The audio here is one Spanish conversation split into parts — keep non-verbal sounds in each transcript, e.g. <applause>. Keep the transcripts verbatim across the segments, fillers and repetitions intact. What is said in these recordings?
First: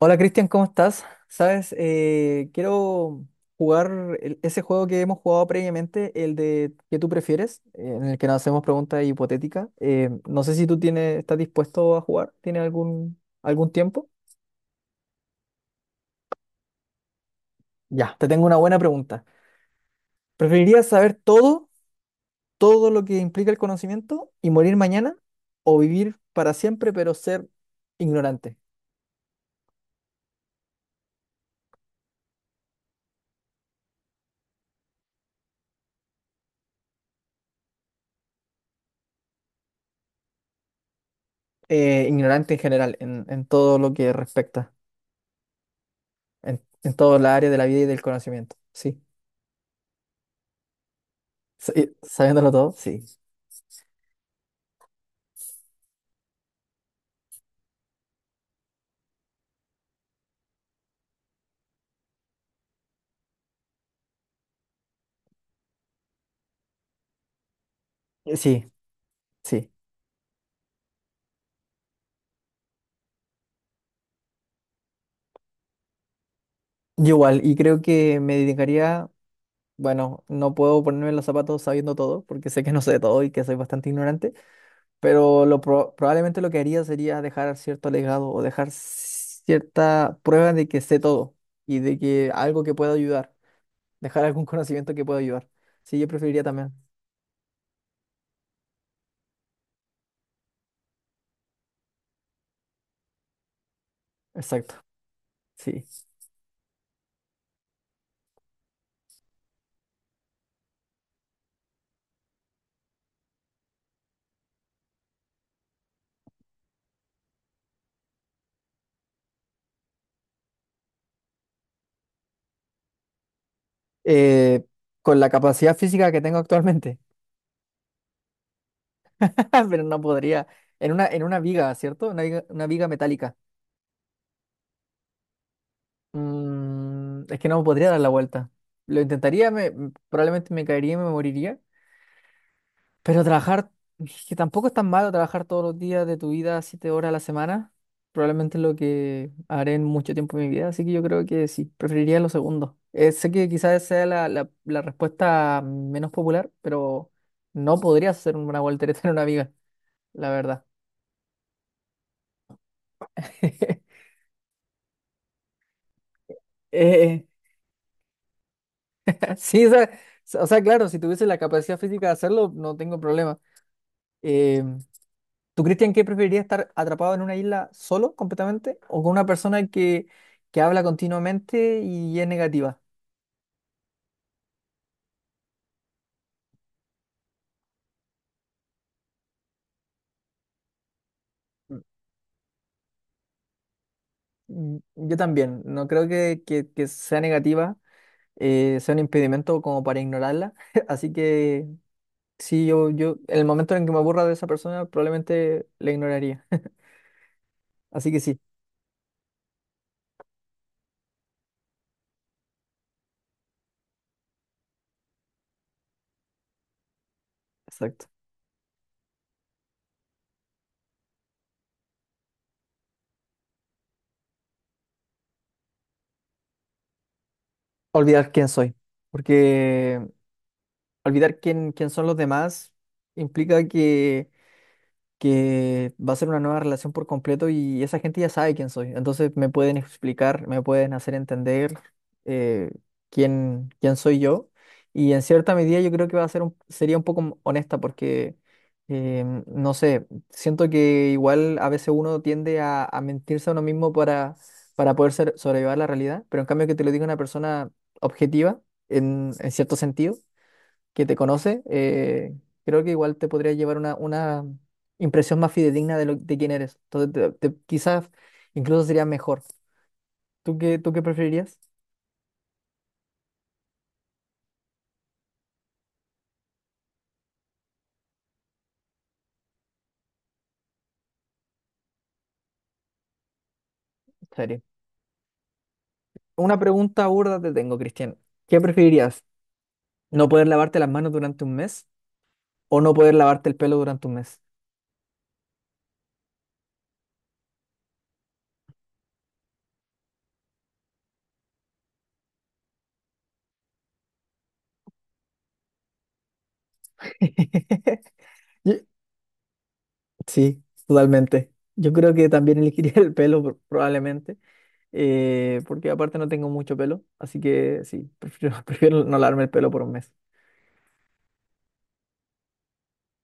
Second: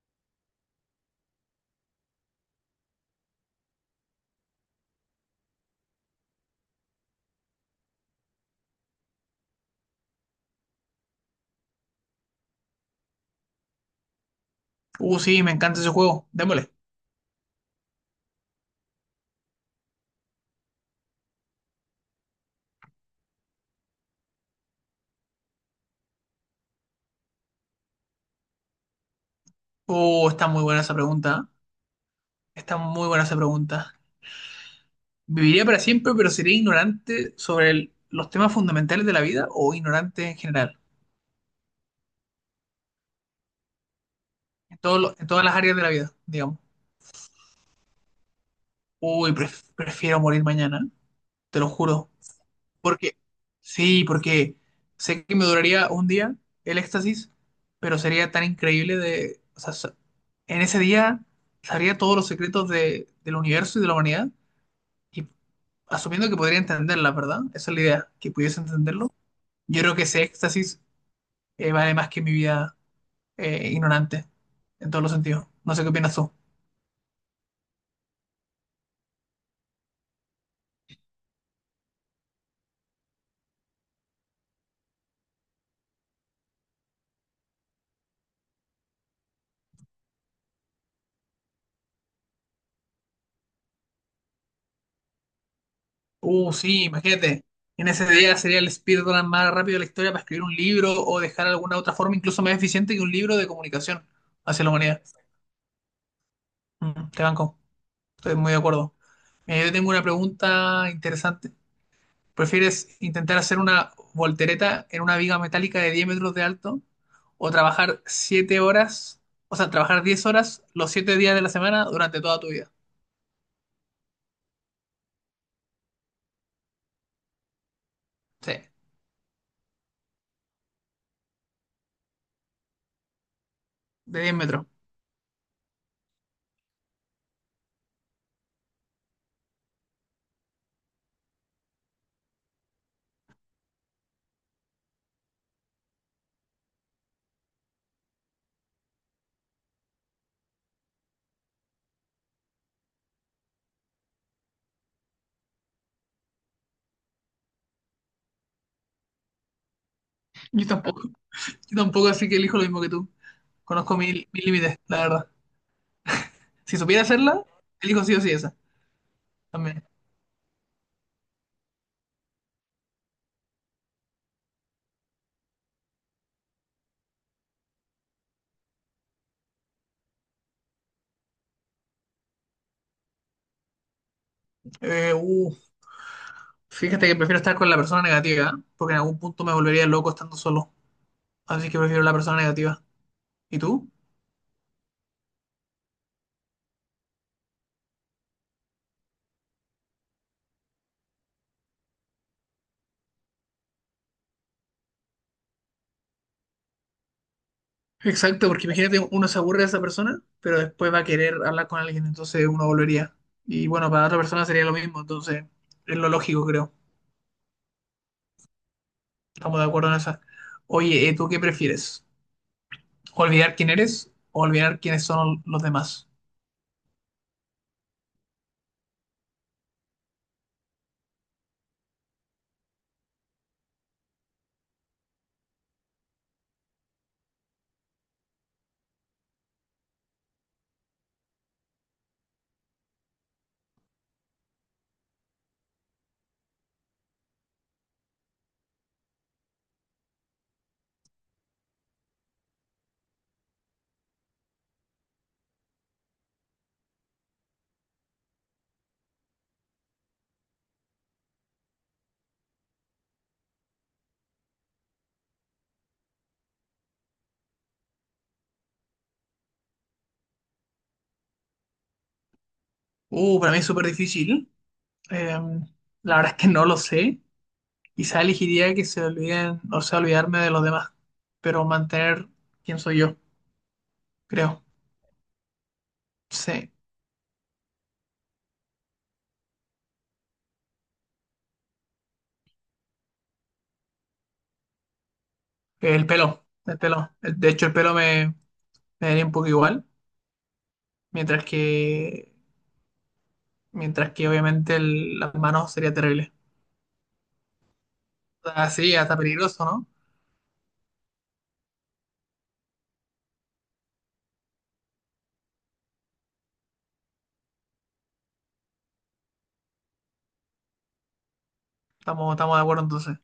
Hola Cristian, ¿cómo estás? Sabes, eh, quiero jugar el- ese juego que hemos jugado previamente, el de ¿qué tú prefieres? eh, en el que nos hacemos preguntas hipotéticas. Eh, no sé si tú tienes, estás dispuesto a jugar, ¿tienes algún, algún tiempo? Uh, sí, me encanta ese juego. Démosle. Ya, te tengo una buena pregunta. ¿Preferirías saber todo, todo lo que implica el conocimiento y morir mañana o vivir para siempre pero ser ignorante? Uh, está muy buena esa pregunta. ¿Eh? Está muy buena esa pregunta. ¿Viviría para siempre, pero sería ignorante sobre el- los temas fundamentales de la vida o ignorante en general? Eh, ignorante en general, en, en todo lo que respecta, En todo lo- en todas las áreas de la vida, digamos. en, en toda la área de la vida y del conocimiento. Sí. Uy, pref- prefiero morir mañana, te lo Sí, juro. sabiéndolo todo, sí. Porque, sí, porque sé que me duraría un día el éxtasis, pero sería tan increíble de... O sea, sa- en ese día sabría todos los secretos de- del universo y de la humanidad, asumiendo que podría entenderla, ¿verdad? Esa es la idea, que Eh, pudiese Sí, entenderlo. sí. Yo creo que ese éxtasis eh, vale más que mi vida eh, ignorante, en todos los sentidos. No sé qué opinas tú. Yo igual, y creo que me dedicaría, bueno, no puedo ponerme los zapatos sabiendo todo, porque sé que no sé todo y que soy bastante ignorante, pero lo pro- probablemente lo que haría sería dejar cierto legado o dejar cierta prueba de que sé todo y de que algo que pueda ayudar, dejar algún conocimiento que pueda ayudar. Sí, yo preferiría Uh, también. Sí, imagínate. En ese día sería el speedrun más rápido de la historia para escribir un libro o dejar alguna otra forma incluso más eficiente que un libro de comunicación hacia la Exacto, humanidad. sí. Mm, te banco, estoy muy de acuerdo. Eh, yo tengo una pregunta interesante. ¿Prefieres intentar hacer una voltereta en una viga metálica de diez metros de alto o trabajar siete horas, o sea, trabajar diez horas los siete días de la semana durante toda tu vida? Eh, con la capacidad física que tengo actualmente. Sí, <laughs> Pero no podría. En una, en una viga, ¿cierto? Una viga, una viga metálica. de diez metros. Mm, es que no podría dar la vuelta. Lo intentaría, me, mm, probablemente me caería y me moriría. Pero trabajar, es que tampoco es tan malo trabajar todos los días de tu vida, siete horas a la semana. Probablemente es lo que haré en mucho tiempo de mi vida. Así que yo creo que sí, preferiría lo segundo. Eh, sé que quizás sea la, la, la respuesta menos popular, pero no podrías hacer una voltereta en una viga, la verdad. Yo tampoco, yo tampoco, así que elijo lo mismo que tú. Conozco <laughs> mi- mis límites, la verdad. Si supiera Eh, hacerla, elijo sí o sí esa. Sí, o También. sea, s- o sea, claro, si tuviese la capacidad física de hacerlo, no tengo problema. Eh, ¿tú, Cristian, qué preferirías estar atrapado en una isla solo completamente o con una persona que, que habla continuamente y es negativa? Eh, uh, Fíjate que prefiero estar con la persona negativa, ¿eh? Porque en algún punto me volvería loco estando solo. Así que Mm, prefiero la persona negativa. ¿Y tú? mm, yo también, no creo que, que- que sea negativa, eh, sea un impedimento como para ignorarla. <laughs> Así que sí, yo, yo, en el momento en que me aburra de esa persona, probablemente la ignoraría. Así que sí, Exacto, porque imagínate, uno se aburre de esa persona, pero después va a querer hablar con alguien, entonces uno volvería. Y bueno, para otra persona sería lo mismo, entonces es lo lógico, creo. exacto. Estamos de acuerdo en eso. Oye, eh, ¿tú qué prefieres? ¿Olvidar quién eres o olvidar quiénes son los demás? Olvidar quién soy, porque olvidar quién, quién son los demás implica que, que va a ser una nueva relación por completo y esa gente ya sabe quién soy. Entonces me pueden explicar, me pueden hacer entender eh, quién, quién soy yo. Y en cierta medida yo creo que va a ser un- sería un poco m- honesta porque, em, no sé, siento que igual a veces uno tiende a, a mentirse a uno mismo para, para poder ser- sobrellevar la realidad, pero en cambio que te lo diga una persona objetiva en en cierto sentido que te conoce, eh, creo que igual te podría llevar una, una impresión más fidedigna de, lo, de quién eres. Entonces, te- te- quizás incluso sería mejor. ¿Tú qué, tú qué preferirías? Uh, para mí es súper difícil. Eh, la verdad es que no lo sé. Quizá elegiría que se olviden, o sea, olvidarme de los demás, pero mantener quién soy yo, Serio. creo. Una Sí. pregunta burda te tengo, Cristian. ¿Qué preferirías? ¿No poder lavarte las manos durante un mes o no poder lavarte el pelo durante un mes? El pelo, el pelo. El- De hecho, el pelo me, me daría un poco igual, mientras que, mientras que obviamente el- las manos sería terrible. <laughs> Yo- Así, hasta peligroso, ¿no? Sí, totalmente. Yo creo que también <laughs> elegiría el pelo pro- probablemente, eh, porque aparte no tengo mucho pelo, así que sí, prefiero, <laughs> prefiero no lavarme el pelo por un mes. Estamos, estamos de acuerdo entonces.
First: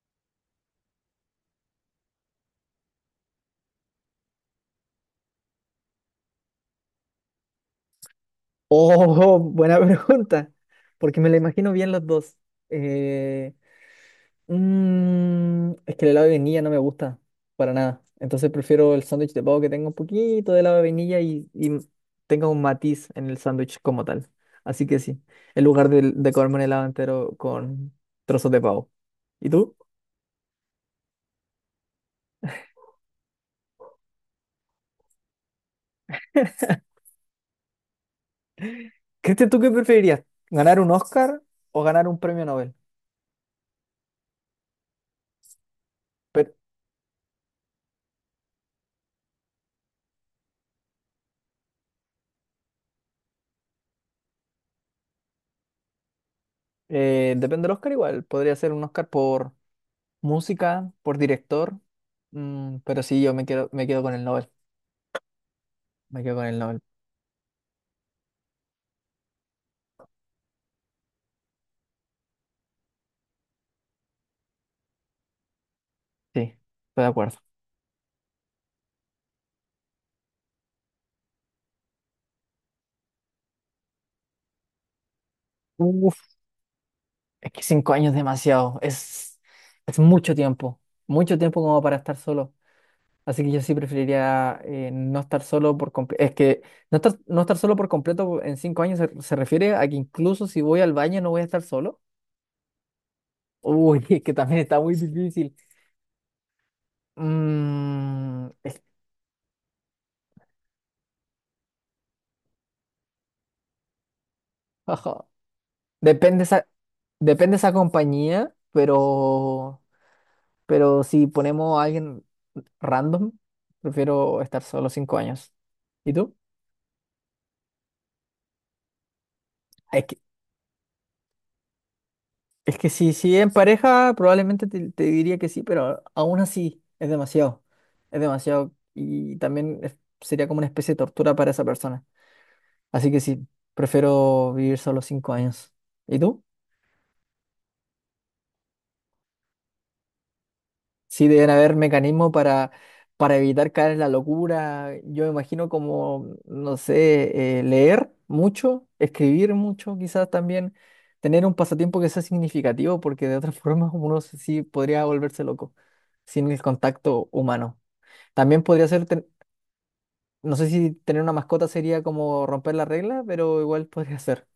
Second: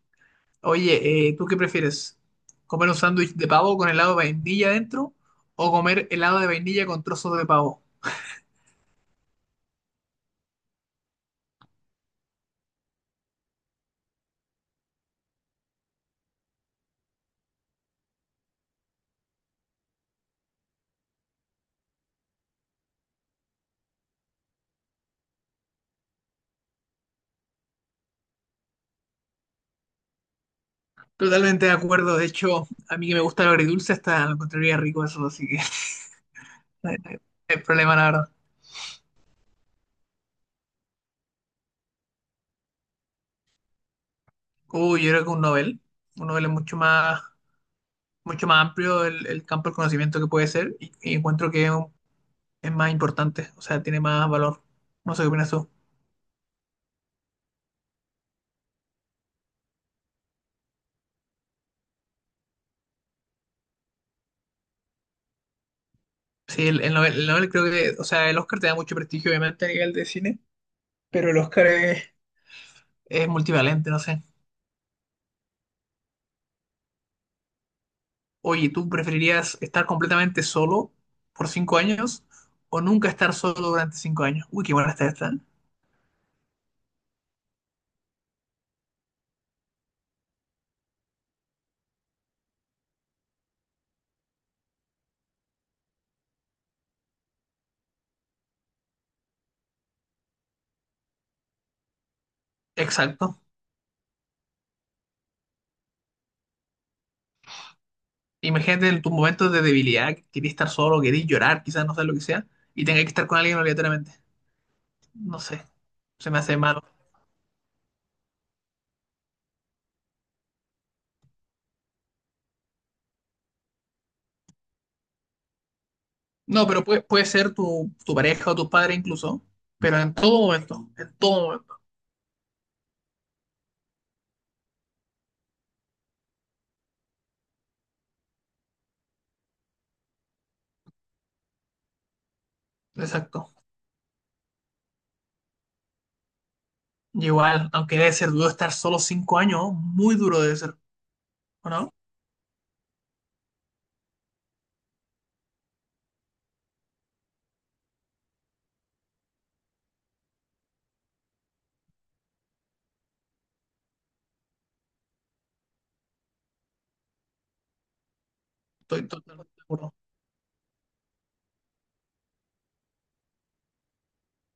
Oye, eh, ¿tú qué prefieres? ¿Comer un sándwich de pavo con helado de vainilla dentro o comer helado de vainilla con trozos de pavo? Oh, <laughs> buena pregunta, porque me la imagino bien los dos. Eh, mm, es que el helado de vainilla no me gusta para nada, entonces prefiero el sándwich de pavo que tenga un poquito de helado de vainilla y, y tenga un matiz en el sándwich como tal. Así que sí, en lugar de, de comerme un helado entero con trozos de pavo. ¿Y tú? Totalmente de acuerdo. De hecho, a mí que me gusta lo agridulce hasta lo encontraría rico eso, así que <laughs> no hay no hay- no problema, la verdad. Cristian, ¿tú qué preferirías? ¿Ganar un Oscar o ganar un premio Nobel? Uy, yo creo que un novel. Un novel es Pero, mucho más, mucho más amplio el, el campo del conocimiento que puede ser y, y encuentro que es un es más importante, o sea, tiene más valor. No sé qué opinas tú. eh, depende del Oscar igual, podría ser un Oscar por... Música por director, mm, pero sí, yo me quedo, me quedo con el Nobel. Me quedo con el Sí, Nobel. el, el Nobel, el Nobel creo que, o sea, el Oscar te da mucho prestigio, obviamente, a nivel de cine, pero el Oscar es, es multivalente, no sé. Sí, estoy de acuerdo. Oye, ¿tú preferirías estar completamente solo por cinco años o nunca estar solo durante cinco años? Uy, qué buena está esta. ¿Eh? Uf, es que cinco años es demasiado. Es, es mucho tiempo. Mucho tiempo como para estar solo. Así que yo sí preferiría eh, no estar solo por completo. Es que no estar, no estar solo por completo en cinco años se, se refiere a que incluso si voy al baño no voy a estar solo. Exacto. Uy, <laughs> es que también está muy difícil. Mm, es- Imagínate en tus momentos de debilidad, que querías estar solo, querías llorar, quizás no sé lo que sea, y tengas que estar con alguien obligatoriamente. <laughs> No sé, se me Depende hace esa, malo. depende esa compañía, pero, pero si ponemos a alguien random, prefiero estar solo cinco años. ¿Y tú? No, pero puede, puede ser tu, tu pareja o tu padre incluso, pero Es en que, todo momento, en todo momento. es que si, si en pareja, probablemente te, te diría que sí, pero aún así es demasiado. Es demasiado y también es- sería como una especie de tortura para esa persona. Así que Exacto. sí, prefiero vivir solo cinco años. ¿Y tú? Y igual, aunque debe ser duro estar solo cinco años, muy duro debe ser, Sí, deben ¿o haber no? mecanismos para, para evitar caer en la locura. Yo me imagino como, no sé, eh, leer mucho, escribir mucho, quizás también tener un pasatiempo que sea significativo, porque de otra <laughs> forma uno se- sí podría volverse loco sin el contacto humano. También podría ser, Estoy ten- totalmente de acuerdo. no sé si tener una mascota sería como romper la regla, pero igual podría ser.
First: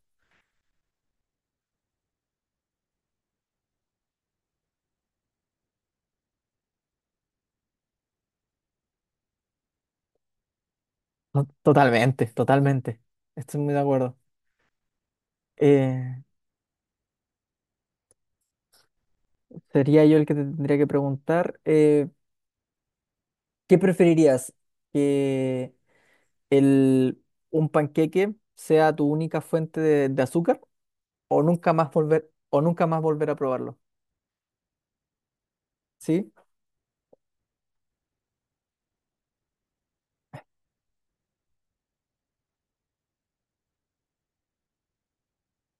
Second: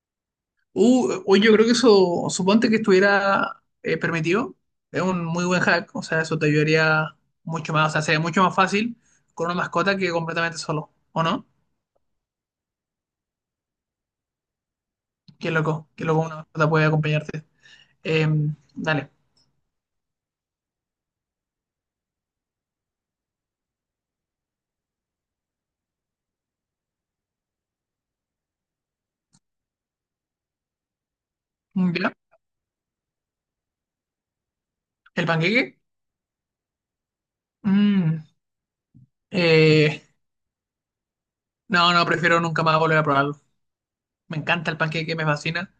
Uh, hoy yo creo que eso, suponte que estuviera eh, permitido, es un muy buen hack, o sea, eso te ayudaría mucho más, o sea, sería mucho más fácil con una mascota que completamente solo, ¿o No, no? totalmente, totalmente. Estoy muy de acuerdo. Qué loco, qué loco Eh, una mascota puede acompañarte. Em, dale. sería yo el que te tendría que preguntar. Eh, ¿Qué preferirías? ¿Que el, un panqueque sea tu única fuente de, de azúcar o nunca más ¿Ya? volver, o nunca más volver a probarlo? ¿El panqueque? ¿Sí? Mm, eh, No, no, prefiero nunca más volver a probarlo. Me encanta el panqueque, me fascina,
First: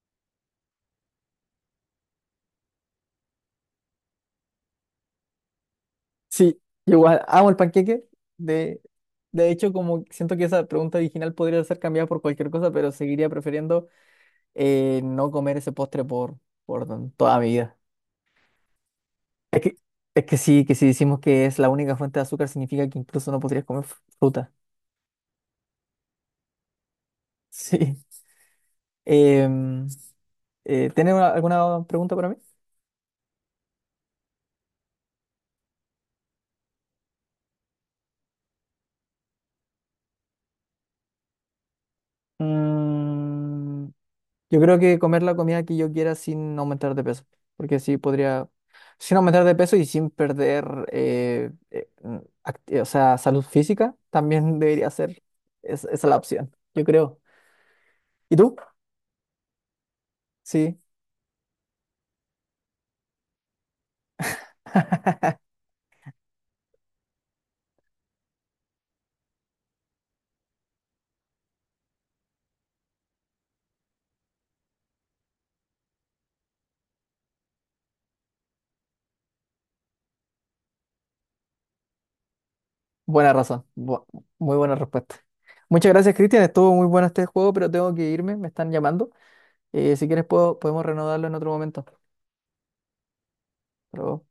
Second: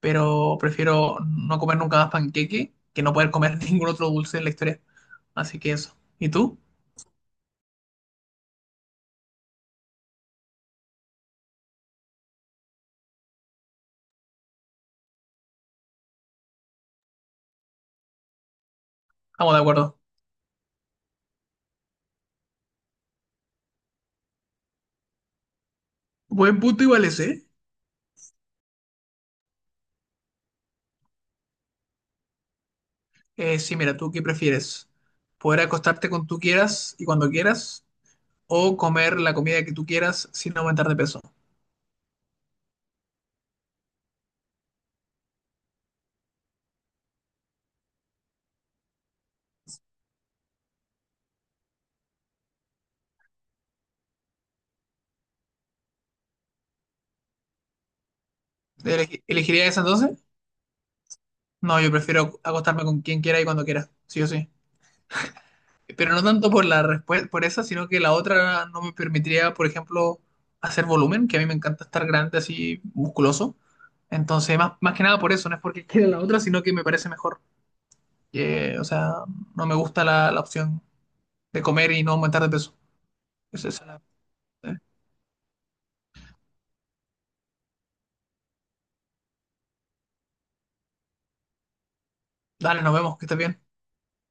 pero prefiero no comer nunca más panqueque que no poder comer <laughs> ningún otro dulce en la historia. Así que eso. ¿Y tú? Sí, igual amo el panqueque. De, de hecho, como siento que esa pregunta original podría ser cambiada por cualquier cosa, pero seguiría prefiriendo eh, no comer ese postre por, por toda mi vida. Estamos de Es que, acuerdo. es que sí, que si decimos que es la única fuente de azúcar significa que incluso no podrías comer fr- fruta. Buen punto igual ese. <laughs> Sí. Em, eh, ¿tienes una- alguna pregunta para mí? Eh, sí, mira, ¿tú qué prefieres? ¿Poder acostarte con tú quieras y cuando quieras? ¿O comer la comida que tú quieras sin aumentar de peso? Mm, yo creo que comer la comida que yo quiera sin aumentar de peso, porque así podría, sin aumentar de peso y sin perder, eh, eh, mm, act- o sea, salud física, también debería ser es- esa la opción, yo creo. ¿Y tú? ¿Elegi- Elegirías esa entonces? Sí, No, yo prefiero acostarme con quien quiera y cuando quiera. Sí o sí. Pero no tanto por la respuesta, por esa, sino que la otra no me permitiría, por ejemplo, hacer volumen, que a mí me encanta estar grande así, musculoso. Entonces, más, más que nada por eso, no es porque quiera la otra, sino que me parece mejor. Que, o sea, no me gusta la, la opción de comer y no aumentar de peso. buena razón, Esa es la- bu- muy buena eh. respuesta. Muchas gracias, Cristian, estuvo muy bueno este juego, pero tengo que irme, me están llamando. Eh, si quieres puedo, podemos renovarlo en otro momento. Hasta Dale, nos vemos, que estés bien. luego.